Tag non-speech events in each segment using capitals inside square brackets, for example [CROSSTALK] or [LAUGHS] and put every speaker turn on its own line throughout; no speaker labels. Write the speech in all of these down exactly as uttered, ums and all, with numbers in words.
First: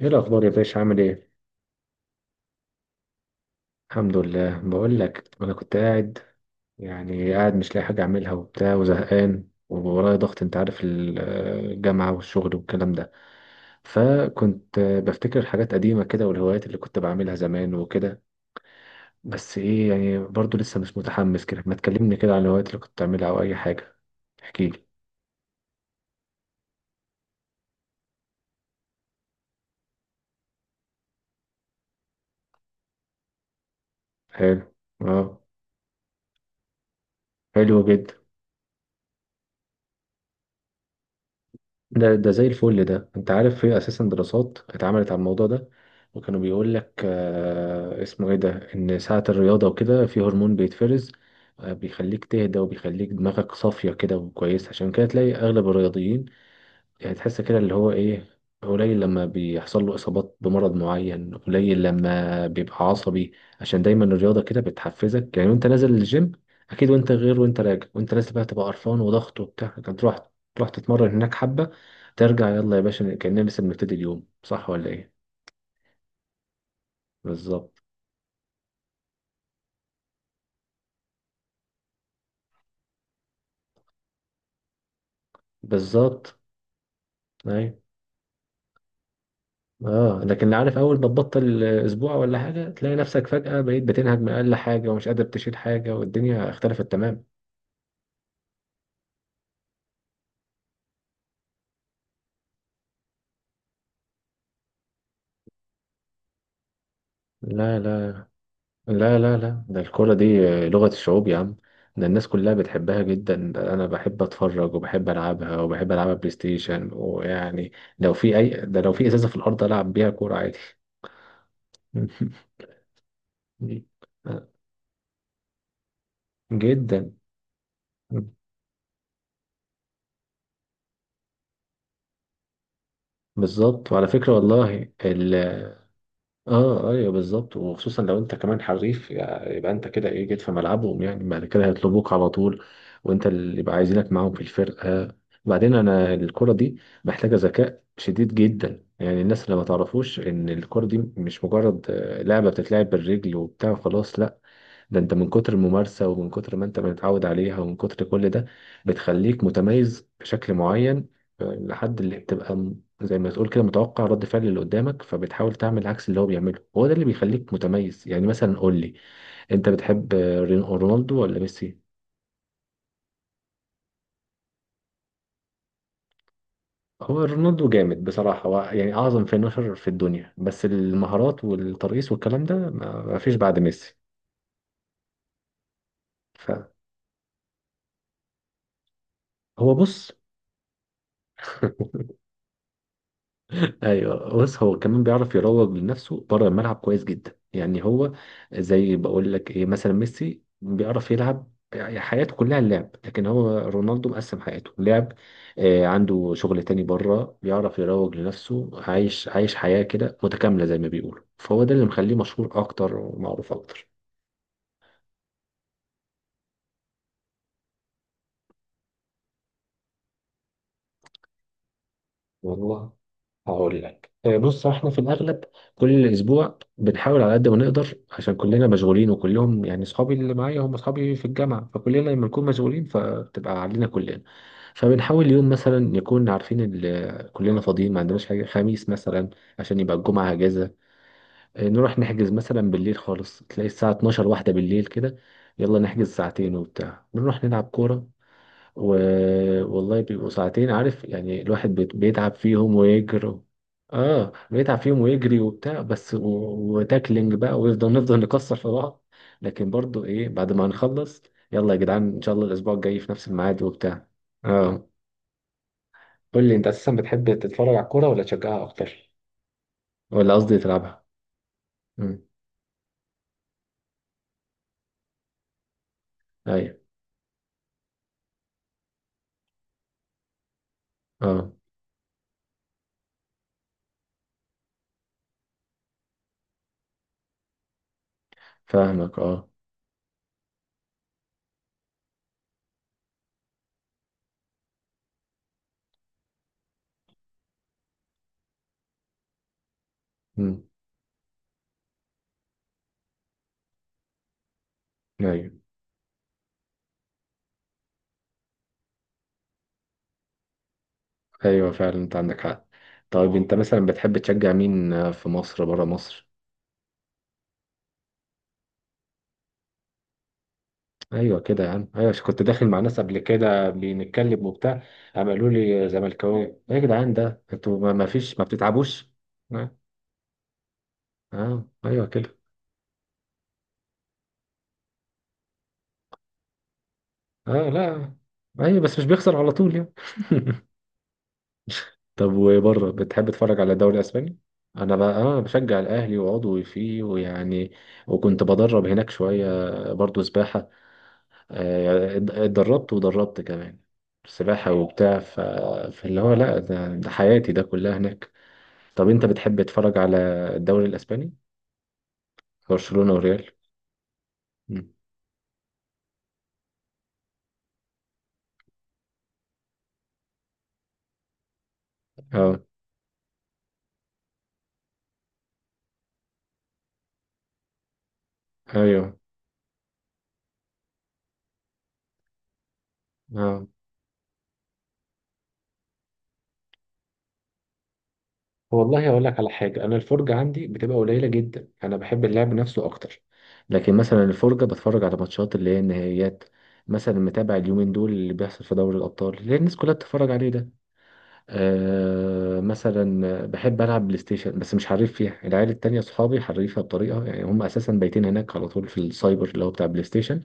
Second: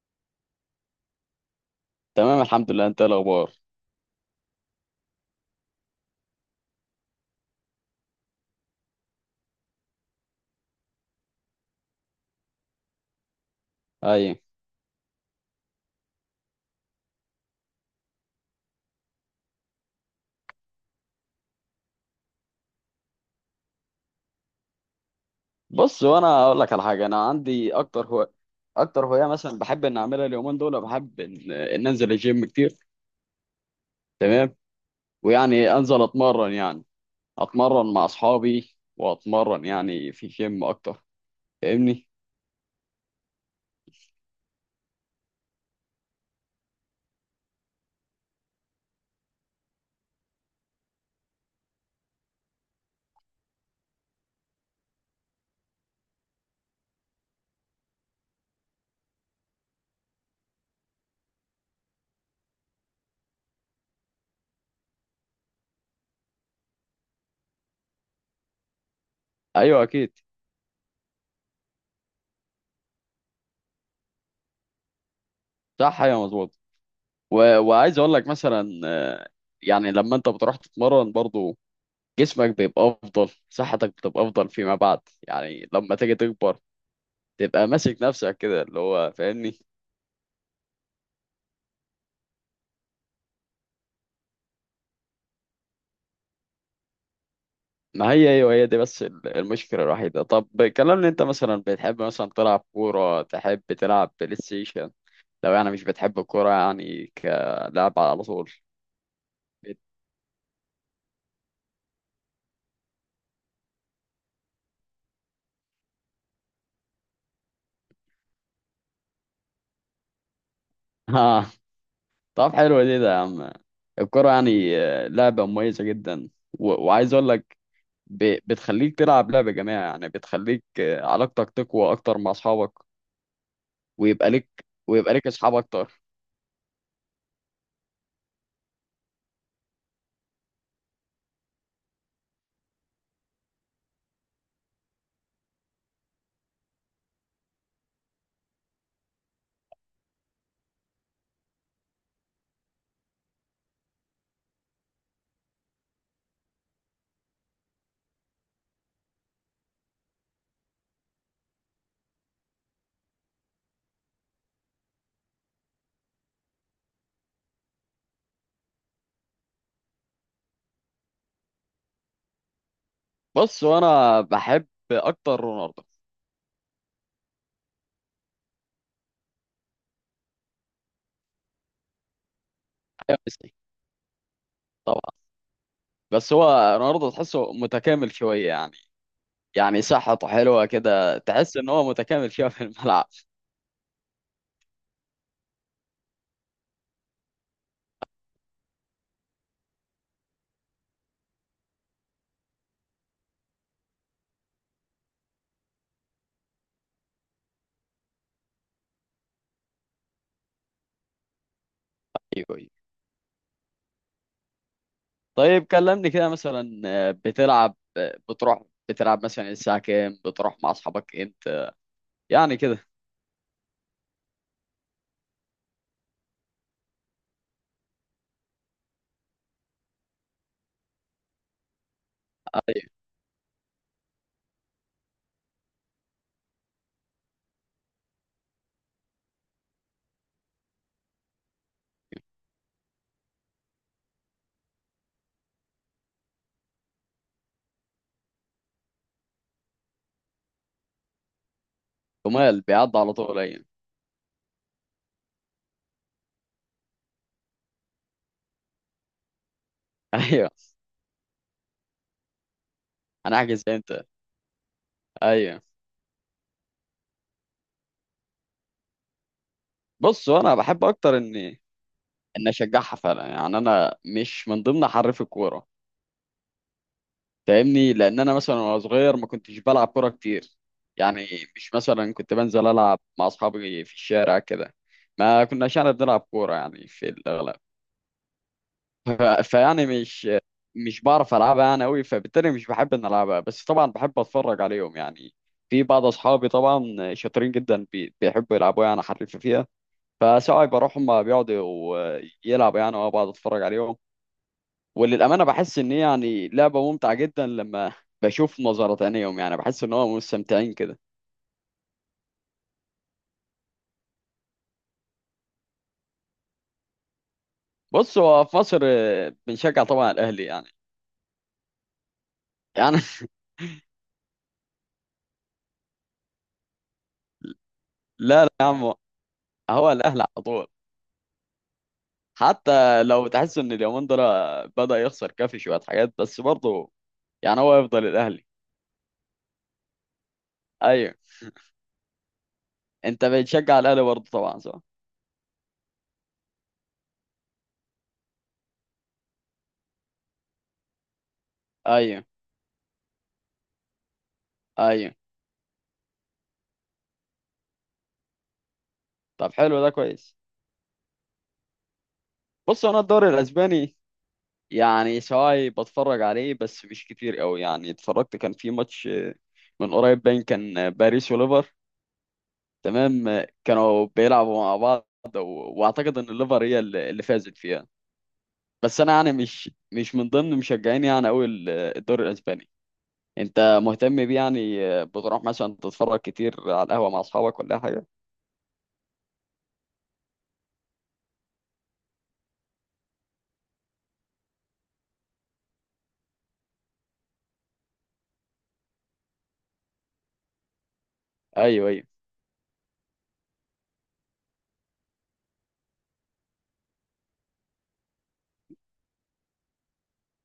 ايه الاخبار يا باشا؟ عامل ايه؟
تمام، الحمد لله. انت ايه الاخبار؟
الحمد لله. بقول لك انا كنت قاعد، يعني قاعد مش لاقي حاجه اعملها وبتاع، وزهقان وورايا ضغط، انت عارف، ال- الجامعه والشغل والكلام ده.
اي.
فكنت بفتكر حاجات قديمه كده، والهوايات اللي كنت بعملها زمان وكده. بس ايه يعني، برضو لسه مش متحمس كده. ما تكلمني كده عن الهوايات اللي كنت بتعملها او اي حاجه، احكي لي.
بص وانا اقول لك على حاجه. انا عندي اكتر هو اكتر هوايه مثلا بحب ان اعملها اليومين دول. بحب ان, ان انزل الجيم كتير. تمام.
حلو. اه.
ويعني انزل اتمرن يعني،
حلو
اتمرن مع
جدا.
اصحابي واتمرن يعني في جيم اكتر، فاهمني.
ده ده زي الفل. ده انت عارف في اساسا دراسات اتعملت على الموضوع ده، وكانوا بيقول لك، آه اسمه ايه ده، ان ساعة الرياضة وكده في هرمون بيتفرز، آه بيخليك تهدى، وبيخليك دماغك صافية كده وكويس. عشان كده تلاقي اغلب الرياضيين، يعني تحس كده اللي هو ايه، قليل لما بيحصل له اصابات بمرض معين، قليل لما بيبقى عصبي، عشان دايما الرياضه كده بتحفزك. يعني وانت نازل الجيم، اكيد وانت غير، وانت راجع وانت نازل بقى تبقى قرفان وضغط وبتاع،
ايوه
لكن
اكيد.
تروح تروح تتمرن هناك حبه، ترجع، يلا يا باشا كاننا لسه بنبتدي اليوم، صح ولا ايه؟
صح، ايوه مظبوط. و...
بالظبط.
وعايز اقول لك مثلا آه، يعني لما انت بتروح تتمرن برضو جسمك بيبقى افضل، صحتك بتبقى افضل فيما بعد. يعني لما تيجي
بالظبط.
تكبر تبقى
ايوه.
ماسك نفسك كده اللي هو، فاهمني.
اه لكن اللي عارف، اول ما تبطل اسبوع ولا حاجه تلاقي نفسك فجاه بقيت بتنهج من اقل حاجه، ومش قادر تشيل حاجه، والدنيا اختلفت تمام.
ما هي ايوه، هي دي بس ال- المشكله الوحيده. طب كلمني، انت مثلا بتحب مثلا تلعب كوره، تحب تلعب بلاي ستيشن؟ لو يعني مش بتحب الكوره يعني
لا
كلعب
لا.
على طول
لا لا
[LAUGHS]
لا،
بت-
ده الكورة دي لغة الشعوب يا عم، ده الناس كلها بتحبها جدا. أنا بحب أتفرج، وبحب ألعبها، وبحب ألعبها بلاي ستيشن، ويعني لو في أي ده، لو في إزازة في الأرض ألعب بيها كورة عادي.
ها. طب حلو دي، ده يا عم الكوره
[LAUGHS]
يعني آه، لعبه مميزه جدا، و-
جدا.
وعايز اقول لك، ب- بتخليك تلعب لعبه جماعيه يعني، بتخليك آه، علاقتك تقوى اكتر مع اصحابك،
بالظبط، وعلى
ويبقى
فكرة
لك
والله
ويبقى لك
ال...
اصحاب اكتر.
اه ايوه بالظبط. وخصوصا لو انت كمان حريف يعني، يبقى انت كده ايه، جيت في ملعبهم، يعني بعد كده هيطلبوك على طول، وانت اللي يبقى عايزينك معاهم في الفرقه. بعدين انا الكره دي محتاجه ذكاء شديد جدا، يعني الناس اللي ما تعرفوش ان الكره دي مش مجرد آه، لعبه بتتلعب بالرجل وبتاع، خلاص لا، ده انت من كتر الممارسة، ومن كتر ما انت متعود عليها، ومن كتر كل ده، بتخليك متميز بشكل معين. آه، لحد اللي بتبقى م- زي ما تقول كده متوقع رد فعل اللي قدامك، فبتحاول تعمل عكس اللي هو بيعمله، هو ده اللي بيخليك متميز. يعني مثلا قول لي، انت بتحب آه، رين- رونالدو ولا ميسي؟
بص وانا بحب اكتر رونالدو.
هو رونالدو جامد بصراحة، هو يعني أعظم فينشر في الدنيا، بس المهارات والترقيص والكلام ده ما ما
أيوة،
فيش
ميسي.
بعد ميسي.
بس
فهو
هو رونالدو تحسه متكامل شوية يعني. يعني
بص.
صحته حلوة كده، تحس ان هو
[LAUGHS]
متكامل شوية في الملعب.
ايوه بص، هو كمان بيعرف يروج لنفسه بره الملعب كويس جدا. يعني هو زي، بقول لك ايه، مثلا ميسي بيعرف يلعب، يعني حياته كلها اللعب، لكن هو رونالدو مقسم حياته لعب، آه عنده شغل تاني بره، بيعرف يروج لنفسه، عايش عايش حياة كده متكاملة زي ما بيقولوا، فهو ده اللي مخليه مشهور
ايوه أيوة.
اكتر ومعروف اكتر.
طيب كلمني كده مثلا آه، بتلعب آه، بتروح بتلعب مثلا الساعة كام؟ بتروح مع اصحابك امتى يعني كده؟
والله هقول لك. آه، بص احنا في الاغلب كل اسبوع بنحاول على قد ما نقدر، عشان كلنا مشغولين، وكلهم يعني اصحابي اللي معايا هم اصحابي في الجامعه، فكلنا لما نكون مشغولين فبتبقى علينا كلنا. فبنحاول يوم مثلا نكون عارفين ال- آه، كلنا فاضيين، ما عندناش حاجه، خميس مثلا عشان يبقى الجمعه اجازه. آه، نروح نحجز مثلا بالليل خالص، تلاقي الساعه اتناشر واحده بالليل كده، يلا نحجز ساعتين وبتاع، نروح نلعب كوره و... والله بيبقوا ساعتين. عارف يعني الواحد بيت- بيتعب
جمال
فيهم
بيعدي على
ويجري.
طول، ايوه.
اه بيتعب فيهم ويجري وبتاع، بس و... وتاكلينج بقى، ويفضل نفضل نكسر في بعض، لكن برضو
[LAUGHS]
ايه
ايوه.
بعد ما نخلص، يلا يا جدعان ان شاء الله الاسبوع الجاي في نفس
انا
الميعاد
احجز امتى؟
وبتاع. اه.
ايوه.
قول لي انت اساسا بتحب تتفرج على الكوره ولا تشجعها اكتر،
بص
ولا
انا
قصدي
بحب
تلعبها؟
اكتر اني
امم.
ان اشجعها فعلا يعني. انا مش من ضمن حريف الكورة،
ايوه.
فاهمني، لان انا مثلا وانا صغير ما كنتش بلعب كوره كتير يعني.
اه
مش مثلا كنت بنزل العب مع اصحابي في الشارع كده، ما كناش يعني بنلعب كوره يعني في الاغلب.
فاهمك.
ف-
اه.
فيعني مش مش بعرف العبها يعني قوي، فبالتالي مش بحب ان العبها. بس طبعا بحب اتفرج عليهم يعني. في بعض اصحابي طبعا شاطرين جدا، بي- بيحبوا يلعبوا يعني، حريف فيها.
امم.
فساعات بروح هم بيقعدوا يلعبوا يعني وانا بقعد اتفرج عليهم. وللأمانة
ايوه.
بحس إن هي يعني لعبة ممتعة جدا لما بشوف نظرة تانيهم، يعني بحس إن هو مستمتعين كده.
ايوه فعلا انت عندك حق. طيب انت مثلا بتحب تشجع مين، آه، في مصر، بره مصر؟
بص هو في مصر آه، بنشجع طبعا الأهلي يعني.
ايوه كده يا عم، ايوه عشان كنت داخل مع
يعني
ناس قبل
[LAUGHS]
كده بنتكلم وبتاع، قام قالوا لي زملكاوي! ايه يا جدعان ده انتوا ما ما فيش، ما
لا لا يا عم،
بتتعبوش؟ اه.
هو الأهلي على طول.
آه، ايوه كده.
حتى لو تحس إن اليومين دول بدأ يخسر كافي شوية حاجات، بس برضه يعني
اه
هو يفضل
لا.
الأهلي.
ايوه بس مش بيخسر على طول يعني. [LAUGHS]
أيوه.
طب وبره
أنت
بتحب تتفرج على
بتشجع
الدوري
الأهلي برضه
الاسباني؟
طبعا، صح؟
انا بقى اه بشجع الاهلي وعضوي فيه، ويعني وكنت بدرب هناك شويه، برضو سباحه، آه،
أيوه
ات- اتدربت ودربت كمان سباحه
أيوه.
وبتاع. ف... فاللي هو لا، ده ده حياتي ده كلها هناك. طب انت
طب
بتحب
حلو ده
تتفرج على
كويس.
الدوري الاسباني،
بص أنا
برشلونة
الدوري
وريال؟
الأسباني
مم.
يعني سواء بتفرج عليه بس مش كتير قوي يعني. اتفرجت كان في ماتش آه، من قريب باين كان باريس وليفر.
اه
تمام، كانوا بيلعبوا مع بعض، و- واعتقد ان الليفر هي اللي اللي فازت فيها. بس
ايوه.
انا يعني مش مش من ضمن مشجعين يعني قوي الدوري الاسباني.
اه
انت مهتم بيه يعني، بتروح مثلا تتفرج كتير على القهوة مع اصحابك ولا أي حاجة؟
والله اقول لك على حاجه، انا الفرجه عندي بتبقى قليله جدا، انا بحب اللعب نفسه اكتر. لكن مثلا الفرجه بتفرج على ماتشات اللي هي النهائيات. مثلا متابع اليومين دول اللي بيحصل في دوري الابطال، اللي هي الناس كلها بتتفرج عليه ده.
ايوه ايوه.
آه مثلا بحب العب بلاي ستيشن، بس مش حريف فيها. العيال التانية صحابي حريفها بطريقه، يعني هم اساسا بايتين هناك على طول في السايبر، اللي هو بتاع بلاي ستيشن،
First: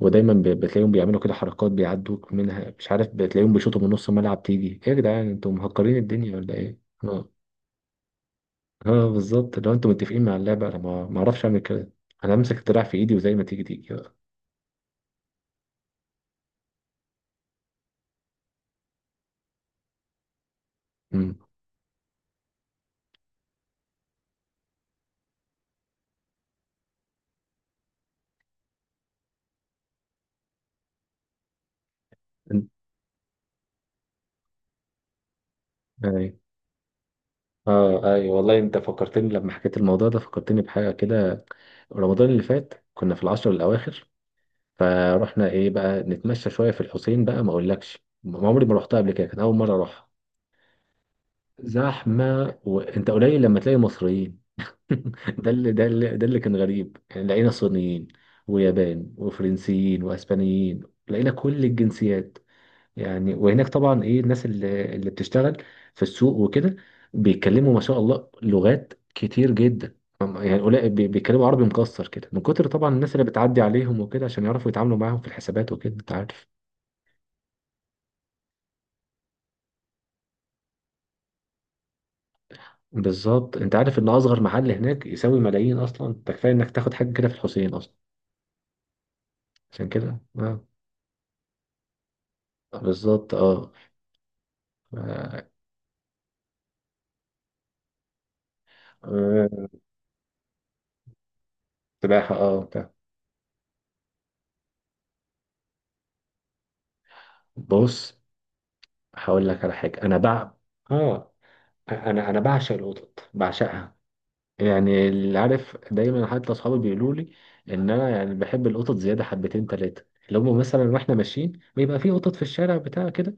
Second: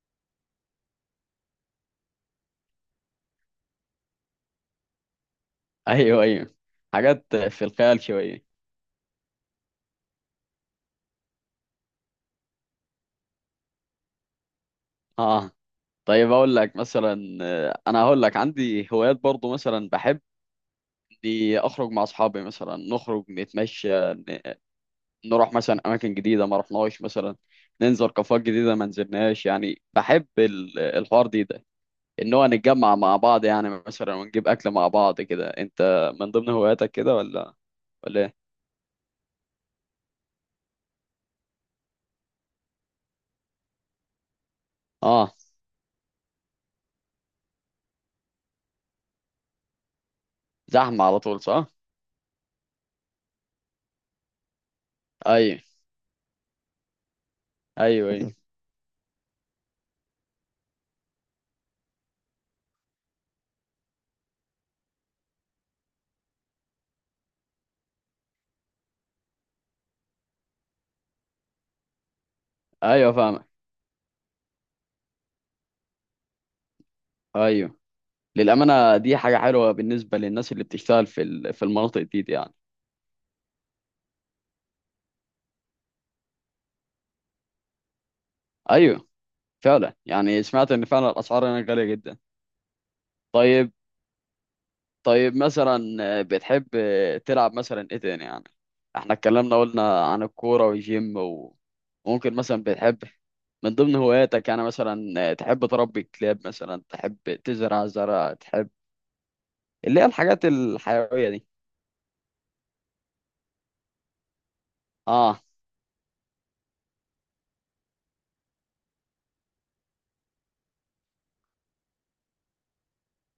ودايما ب- بتلاقيهم بيعملوا كده حركات بيعدوك منها مش عارف، بتلاقيهم بيشوطوا من نص الملعب، تيجي ايه يا جدعان انتوا مهكرين
ايوه
الدنيا ولا
ايوه.
ايه؟ اه.
حاجات في الخيال شوية.
اه بالظبط، لو انتوا متفقين مع اللعبه انا ما ما اعرفش اعمل كده، انا امسك الدراع في ايدي وزي ما تيجي تيجي بقى.
اه. طيب اقول لك مثلا آه، انا هقول لك عندي هوايات برضو. مثلا بحب
امم.
إني اخرج مع اصحابي، مثلا نخرج نتمشى، نروح مثلا اماكن جديده ما رحناش، مثلا ننزل كافيهات جديده ما نزلناش. يعني بحب ال- الحوار دي ده، ان هو نتجمع مع بعض يعني مثلا ونجيب اكل مع بعض كده. انت
اي.
من ضمن هواياتك كده ولا؟
اه
ولا
اي
ايه؟
والله انت فكرتني، لما حكيت الموضوع ده فكرتني بحاجه كده. رمضان اللي فات كنا في العشر الاواخر،
اه.
فروحنا ايه بقى نتمشى شويه في الحسين. بقى ما اقولكش، ما عمري ما رحتها قبل كده، كان اول مره اروحها.
زحمه على طول صح.
زحمه، وانت قليل لما تلاقي مصريين. [LAUGHS] ده
ايوه.
اللي ده اللي ده اللي كان غريب، يعني لقينا صينيين
ايوه ايوه.
ويابان وفرنسيين واسبانيين، لقينا كل الجنسيات. يعني وهناك طبعا ايه الناس اللي اللي بتشتغل في السوق وكده، بيتكلموا ما شاء الله لغات كتير جدا، يعني قليل بي- بيتكلموا عربي مكسر كده، من كتر
[LAUGHS]
طبعا الناس
ايوه
اللي
فاهمك.
بتعدي عليهم وكده، عشان يعرفوا يتعاملوا معاهم في الحسابات وكده، انت عارف.
ايوه. للامانه دي حاجه حلوه بالنسبه للناس اللي بتشتغل في ال- في المناطق دي, دي يعني.
بالظبط، انت عارف ان اصغر محل هناك يساوي ملايين اصلا، ده كفايه انك تاخد حاجه كده في الحسين اصلا.
ايوه
عشان
فعلا،
كده
يعني
اه.
سمعت ان فعلا الاسعار هناك غاليه جدا.
بالظبط.
طيب. طيب
اه.
مثلا آه، بتحب آه، تلعب مثلا ايه تاني يعني؟ احنا اتكلمنا،
آه،
قلنا عن الكورة والجيم و- وممكن
سباحة اه
مثلا
بتاع.
بتحب من ضمن هواياتك يعني مثلا آه، تحب تربي كلاب، مثلا تحب تزرع
بص
زرع، تحب
هقول لك على
اللي
حاجة،
هي
أنا
الحاجات
بع،
الحيوية
اه
دي.
أنا أنا بعشق القطط، بعشقها. يعني اللي
اه.
عارف، دايما حتى أصحابي بيقولوا لي إن أنا يعني بحب القطط زيادة حبتين تلاتة. اللي هم مثلا واحنا ماشيين بيبقى في قطط في الشارع بتاع كده،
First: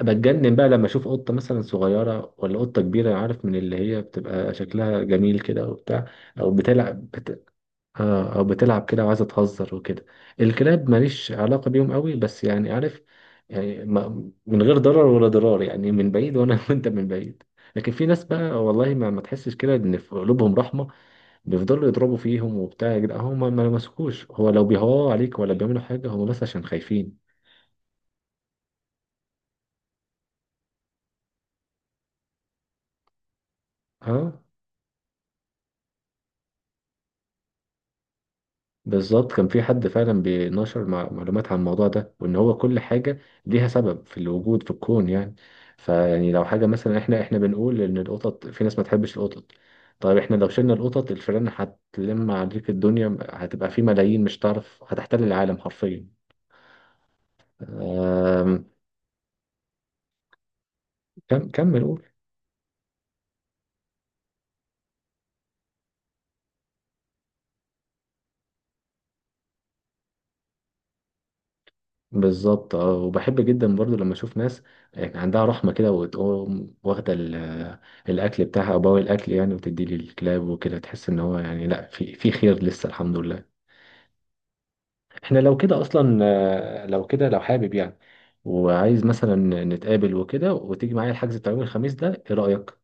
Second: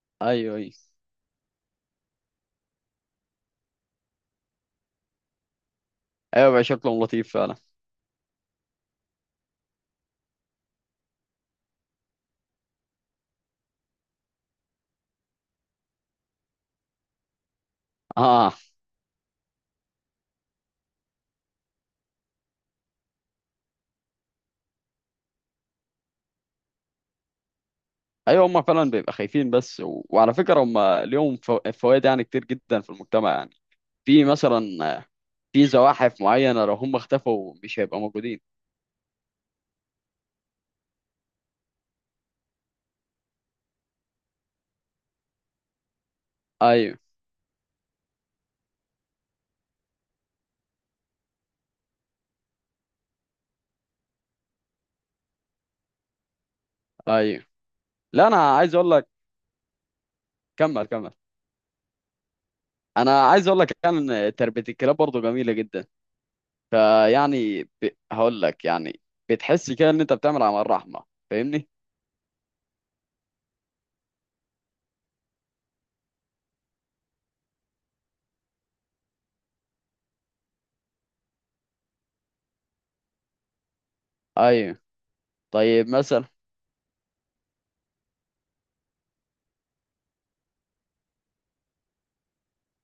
بتجنن
ايوه.
بقى
ايوه
لما أشوف قطة مثلا صغيرة ولا قطة كبيرة، عارف، من اللي هي بتبقى شكلها جميل كده وبتاع، أو
ايوه بقى شكلهم
بتلعب.
لطيف فعلا.
اه او بتلعب كده وعايزه تهزر وكده. الكلاب ماليش علاقه بيهم قوي، بس يعني عارف، يعني ما من غير ضرر ولا ضرار، يعني من بعيد وانا [LAUGHS] وانت من بعيد. لكن في ناس
اه
بقى والله ما, ما تحسش كده ان في قلوبهم رحمه، بيفضلوا يضربوا فيهم وبتاع، يا جدعان هم ما ما لمسكوش، هو لو بيهوا عليك ولا بيعملوا حاجه هم بس عشان خايفين.
ايوه، هم فعلا بيبقى خايفين بس. و... وعلى فكرة هم ليهم فو... فوائد يعني كتير جدا في المجتمع يعني. في
اه.
مثلا آه، في زواحف معينة لو هم اختفوا مش هيبقى موجودين.
بالظبط، كان في حد فعلا بينشر مع- معلومات عن الموضوع ده، وان هو كل حاجه ليها سبب في الوجود في الكون، يعني فيعني لو حاجه مثلا،
ايوه
احنا احنا بنقول ان القطط في ناس ما تحبش القطط، طيب احنا لو شلنا القطط الفئران هتلم عليك الدنيا، هتبقى في ملايين مش هتعرف، هتحتل العالم حرفيا.
ايوه. لا
آم،
انا عايز اقول لك، كمل كمل.
كم كمل قول.
انا عايز اقول لك كان تربيه الكلاب برضه جميله جدا. فيعني ب... هقول لك يعني، بتحس كده ان انت بتعمل عمل رحمه، فاهمني.
بالظبط اه، وبحب جدا برضو لما اشوف ناس يعني عندها رحمه كده، وتقوم واخده ال- الاكل بتاعها او بواقي الاكل يعني وتدي لي الكلاب وكده، تحس ان هو يعني لا، في في خير لسه الحمد لله.
ايوه.
احنا لو كده
طيب
اصلا.
مثلا.
آه، لو كده لو حابب يعني، وعايز مثلا نتقابل وكده، وتيجي معايا الحجز بتاع يوم الخميس ده، ايه رايك؟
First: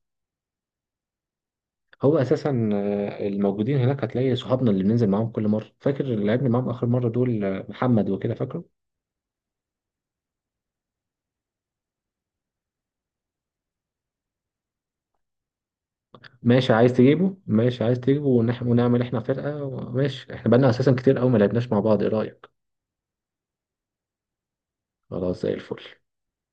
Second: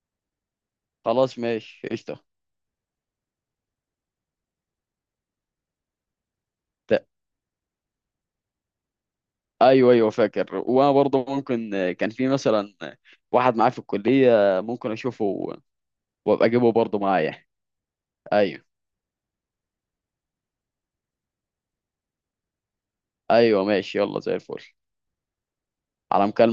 خلاص ماشي
هو
قشطه.
اساسا آه، الموجودين هناك هتلاقي صحابنا اللي بننزل معاهم كل مره، فاكر اللي لعبنا معاهم اخر
ت-
مره دول، آه، محمد وكده، فاكره؟
ايوه ايوه فاكر. وانا برضه ممكن كان في مثلا واحد معايا في الكليه، ممكن اشوفه وابقى اجيبه
ماشي عايز
برضه
تجيبه،
معايا.
ماشي عايز تجيبه ونح...
ايوه
ونعمل احنا فرقة ماشي، احنا بقالنا اساسا كتير قوي ما لعبناش مع بعض، ايه رأيك؟
ايوه ماشي، يلا زي الفل.
خلاص زي الفل.
على مكالمه.